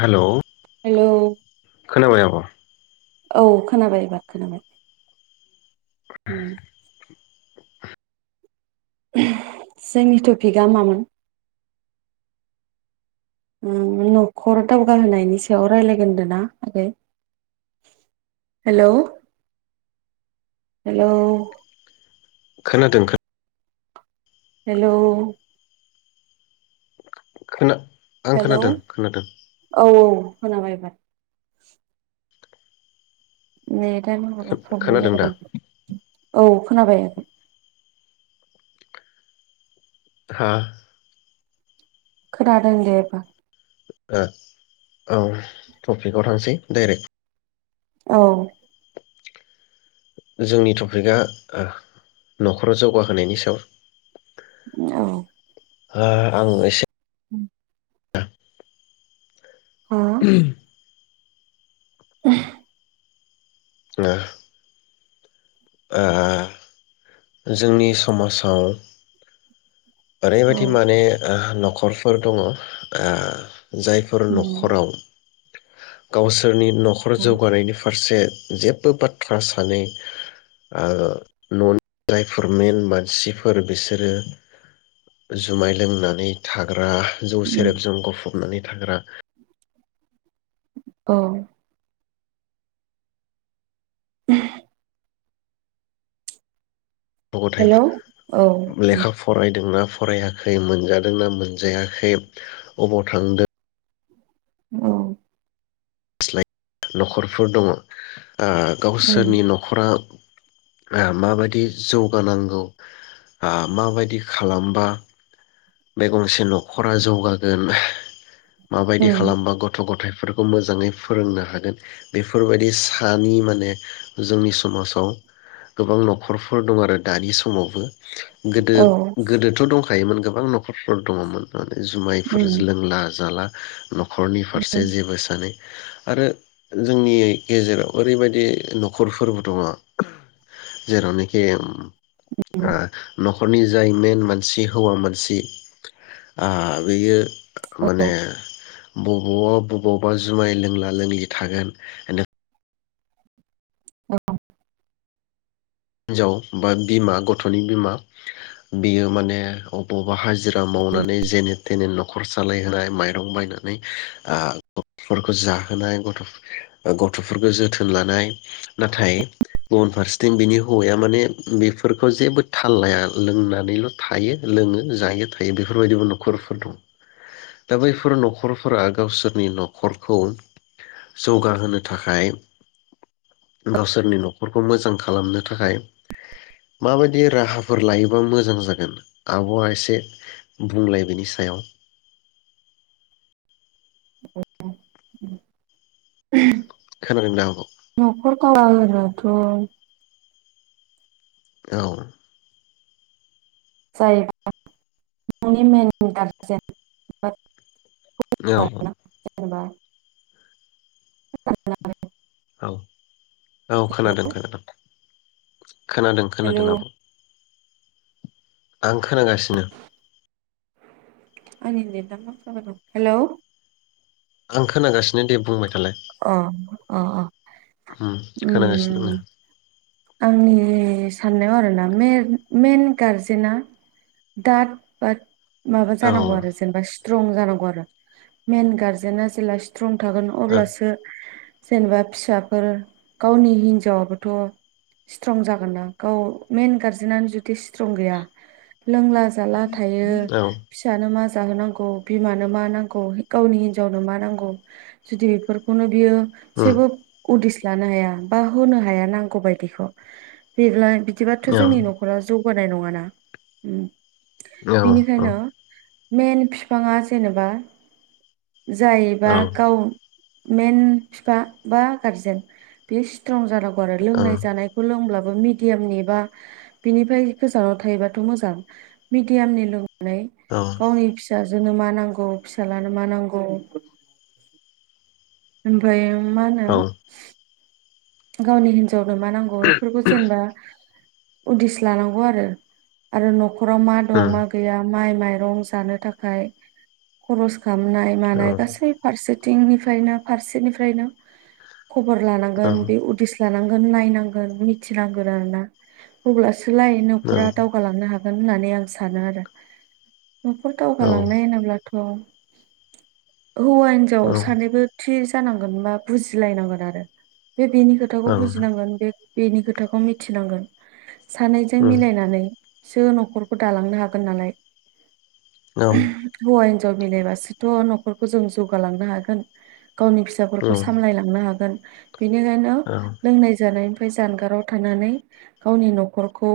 Hello hello खोनाबाय आब'? औ खोनाबाय एबार खोनाबाय। ओम जोंनि टपिकआ मामोन? ओ न'खर दावगाहोनायनि सायाव रायलायगोन होनदोंना आगै हेलौ हेलौ। खोनादों। हेलौ खोना आं हेलौ खोनादों खोनादों औ औ। खोनाबायबाय एबार। ने दानो प्रब्लेम खोनादों दा जाबाय दं औ। खोनाबाय ओ। हा? खोनादों दे बा। ओ औ टफिकआव थांसै डाइरेक्ट। औ। जोंनि टपिकआ ओ न'खराव जौगाहोनायनि सायाव। औ ओ आं एसे। [unintelligible] हा [inaudible] [inaudible] [inaudible] ओ जोंनि समाजाव। ओरैबायदि औ माने ओ खरफोर दङ ओ जायफोर न'खराव। गावसोरनि नखर जौगानायनि फारसे जेबो बाथ्रा सानै ओ ननि जायफोर मेन मानसिफोर बिसोरो जुमाय लोंनानै थाग्रा। जौ सेरेबजों गफब हाबनानै थाग्रा। औ। [unintelligible] गथ हेलौ औ गथाय लेखा फरायदोंना फरायाखै मोनजादोंना मोनजायाखै अबाव थांदों औ। स्लाय नखरफोर दङ। ओ उम गावसोरनि नखरा। [unintelligible] माबायदि जौगानांगौ आ माबायदि खालामबा। बे गंसे नखरा जौगागोन। माबायदि उम खालामबा गथ गथाय। फोरखौ मोजाङै फोरोंनो हागोन बेफोरबायदि सानि माने जोंनि समाजाव गोबां नखरफोर दं आरो दानि समावबो। गोदो औ गोदोथ दंखायोमोन गो [unintelligible] फोर दङमोन। जुमायफोर उम लोंला जाला नखरनि फारसे जेबो सानै आरो जोंनि गेजेराव ओरैबायदि नखरफोरबो दङ जेरावनाखि आ नख खरनि जाय मेन मानसि हौवा मानसि। आ बैयो माने बबावबा बबावबा जुमाय लोंला लोंलि थागोन [unintelligible] हिनजाव बा बिमा गथनि बिमा बियो माने अ बा हाजिरा मावनानै जेने थेने नखर सालायहोनाय माइरं बायनानै आ गथ'फोरखौ जाहोनाय [unintelligible] गथफोरखौ जोथोन लानाय नाथाय गुबुन फारसेथिं बिनि हौवाया माने बेफोरखौ जेबो थाल लाया लोंनानैल' थायो लोङो जायो थायो बेफोरबायदिबो न'खरफोर दं। दा बैफोर न'खरफोरा गावसोरनि न'खरखौ जौगाहोनो थाखाय गावसोरनि न'खरखौ मोजां खालामनो थाखाय माबायदि राहाफोर लायोबा मोजां जागोन आब'आ एसे बुंलाय बेनि सायाव। औ उम। खोनादों ना आब'? खोनादों थ' औ। [unintelligible] औ। जेनेबा [unintelligible] औ औ खोनादों खोनादों। [unintelligible] खोनादों हेलौ खोनादों आब'। आं खोनागासिनो। आंनि नेदा मा जाबाय दं हेलौ आं खोनागासिनो दे बुंबाय थालाय अ अ अ उम उम उम। आंनि साननायाव आरोना मेर मेन गारजेना दाद बाद माबा आङो औ ओ जानांगौ आरो जेनेबा स्ट्रं जानांगौ आरो मेन गारजेना जेला स्ट्रं थागोन अब्लासो जेनेबा फिसाफोर गावनि हिनजावाबोथ' स्ट्रं जागोन ना गाव मेन गार्जेनानो जुदि स्ट्रं गैया लोंला जाला थायो औ फिसानो मा जाहोनांगौ बिमानो मा नांगौ गावनि हिनजावनो मा नांगौ जुदि बेफोरखौनो बियो उम जेबो उदिस जानो हाया बा होनो हाया नांगौबाय बेखौ बिलाय बिदिबाथ' औ जोंनि न'खरा जौ होनाय नङा ना उम। औ औ। मेन फिफाङा जेनेबा जाय एबा औ गाव मेन फिफा बा गारजेन बेयो स्ट्रं जानांगौ आरो औ लोंनाय लोंब्लाबो मिदियामनि बा बेनिफ्राय गोजानाव थायोबाथ' मोजां। मिदियामनि लों नानै औ गावनि फिसा जोंनो मा नांगौ फिसाज्लानो मा नांगौ ओमफ्रायो मा होनो औ गावनि बिमा सोरनो मा नांगौ बेफोरखौ जेनेबा उदिस लानांगौ आरो आरो न'खर न'खराव मा दं उम मा गैया माइ माइरं जानो थाखाय खरस खामनाय औ मानाय औ गासै फारसे थिंनिफ्रायनो फारसेनिफ्रायनो खबर औ औ लानांगोन उदिस लानांगोन नायनांगोन मिथिनांगोन आरो ना अब्ला सो लाय उम औ औ नखरा दावगालांनो हा गोन होननानै आं सानो आरो न'खर दावगालांनाय होनोब्ला थ' हौवा हिनजाव औ सानैबो थि जानांगोन बा बुजिलायनांगोन आरो बे बेनि खोथाखौ बुजिनांगोन बे बेनि खोथाखौ मिथिनांगोन सानैजों औ मिलायनानै सो न'खरखौ दालांनो हागोन नालाय हौवा हिन जाव मिलायबासोथ' न'खरखौ जों जौगालांनो हागोन। गावनि फिसाफोरखौ सामलायलांनो हागोन। बेनिखायनो लोंनाय जानाय [unintelligible] जानगाराव थानानै गावनि न'खरखौ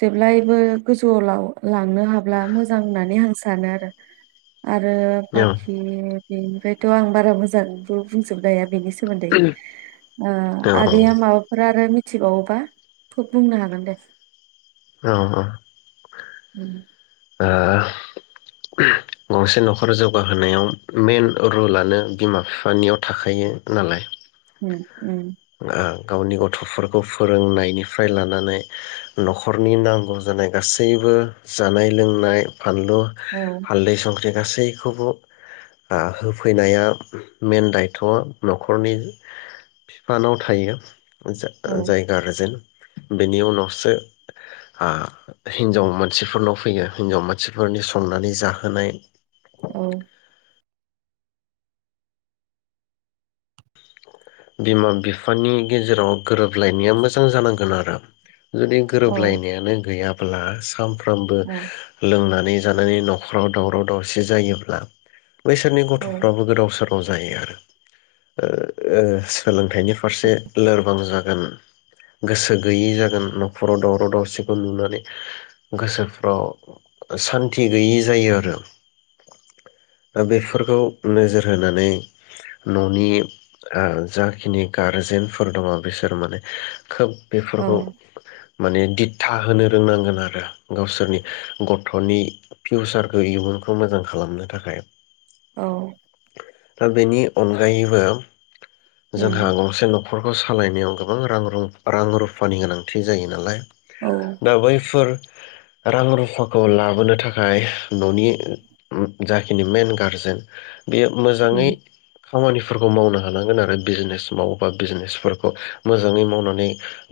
जेब्लायबो गोजौवाव लाव लांनो हाब्ला मोजां होननानै आं सानो आरो आरो बाखि बेनिफ्रायथ' आं बारा मोजांबो बुंजोबनो हाया बेनि सोमोन आगैया माबाफोर आरो मि थिबावोबा फुब बुंनो हागोन दे। अ अ उम आ गंसे न'खर जौगाहोनायाव मेइन रुलानो बिमा फिफानियाव थाखायो नालाय उम उम ओ गावनि गथ'फोरखौ फोरोंनायनिफ्राय लानानै न'खरनि नांगौ जानाय गासैबो जानाय लोंनाय फानलु औ हालदै सं ख्रि गासैखौबो ओ होफैनाया मेइन दायथ'आ न'खरनि फिफानाव थायो। जा- औ जाय गारजेन बेनि उनावसो आ हिनजाव मानसिफोरनाव फैयो हिनजाव मानसिफोरनि संनानै जाहोनाय औ बिमा बिफानि गेजेराव गोरोबलायनाया मोजां जानांगोन आरो जुदि औ गोरोबलायनायानो गैया ब्ला सामफ्रामबो औ लोंना नै जानानै न'खराव दावराव दावसि जायोब्ला बैसोरनि औ गथ'फ्राबो गोदाव सोराव औ जायो आरो ओ सोलों थायनि फारसे लोरबां जा गोन गोसो गोयै जागोन न'खराव दावाव दावसिखौ नुनानै गोसोफ्राव सान्थि गैयै जायो आरो दा बेफोरखौ नोजोर होनानै न'नि आ जाखिनि गारजेनफोर दङ बिसोर माने खोब औ बेफोरखौ माने द्दिथा होनो रोंनांगोन आरो। गावसोरनि ग थ'नि फिउचारखौ इयुनखौ मोजां खालामनो थाखाय। औ दा बेनि अनगायैबो जोंहा उम गंसे न' खरखौ सालायनायाव गोबां रां रां रुफानि गोनांथि जायो नालाय औ दा बैफोर रां रुफाखौ लाबोनो थाखाय न'नि जाखिनि मेन गारजेन बेयो मोजाङै उम खामानिफोरखौ मावनो हालांगोन आरो। बिजनेस मावोबा बिजनेसफोरखौ मोजाङै मावनानै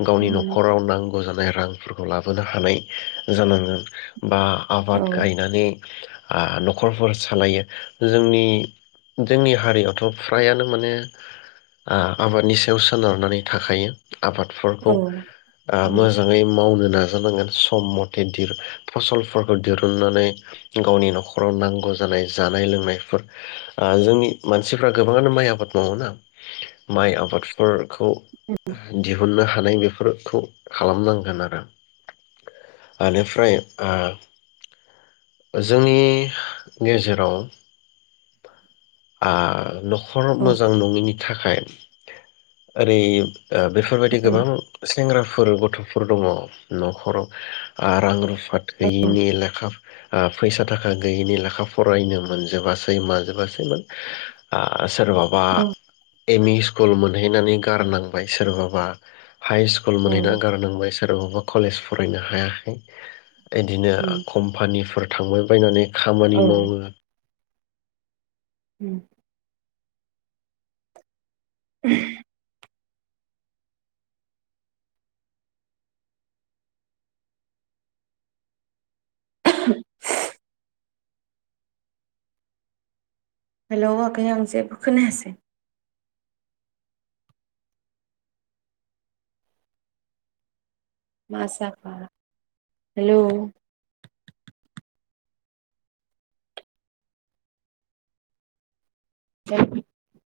गावनि उम न'खराव नां गौ जानाय रांफोरखौ लाबोनो हानाय जानांगोन। बा आबाद औ गायनानै ओ न'खरफोर सालायो जोंनि जोंनि हारियावथ' फ्रायानो माने आं आबादनि सायाव सोनारनानै थाखायो औ आबादफोरखौ ओ उम मोजाङै मावनो नाजानांगोन सम मथे दिरु फसलफोरखौ दिरुननानै गावनि न'खराव नांगौ जानाय, जानाय लोंनायफोर जोंनि मानसिफ्रा गोबाङानो माइ आबाद मावोना माइ आबादफोर खौ दिहुनो हा थानाय बेफोरखौ खालामनांगोन आरो बेनिफ्राय आ जोंनि गेजेराव आ नखर औ मोजां नङैनि थाखाय ओरै बेफोरबायदि उम गोबां सेंग्राफोर गथ' दङ न'खराव आ रां रु फा गैयिनि लेखा ओ फैसा थाखा गैयिनि लेखा फरायनो मोनजोबासै माजोबासै आ सोरबाबा औ एम इ स्कुल मोनहैनानै गारनांबाय सोरबाबा हाइ स्कुल औ मोनहैना गारनांबाय सोरबबा कलेज फरायनो हाया इदिनो उम कम्पानिफोर थांबायबानानै खामानि औ मावो ओम [inaudible] [unintelligible] हेलौ आगै आं जेबो खोनायासै मा जाखो हेलौ [unintelligible]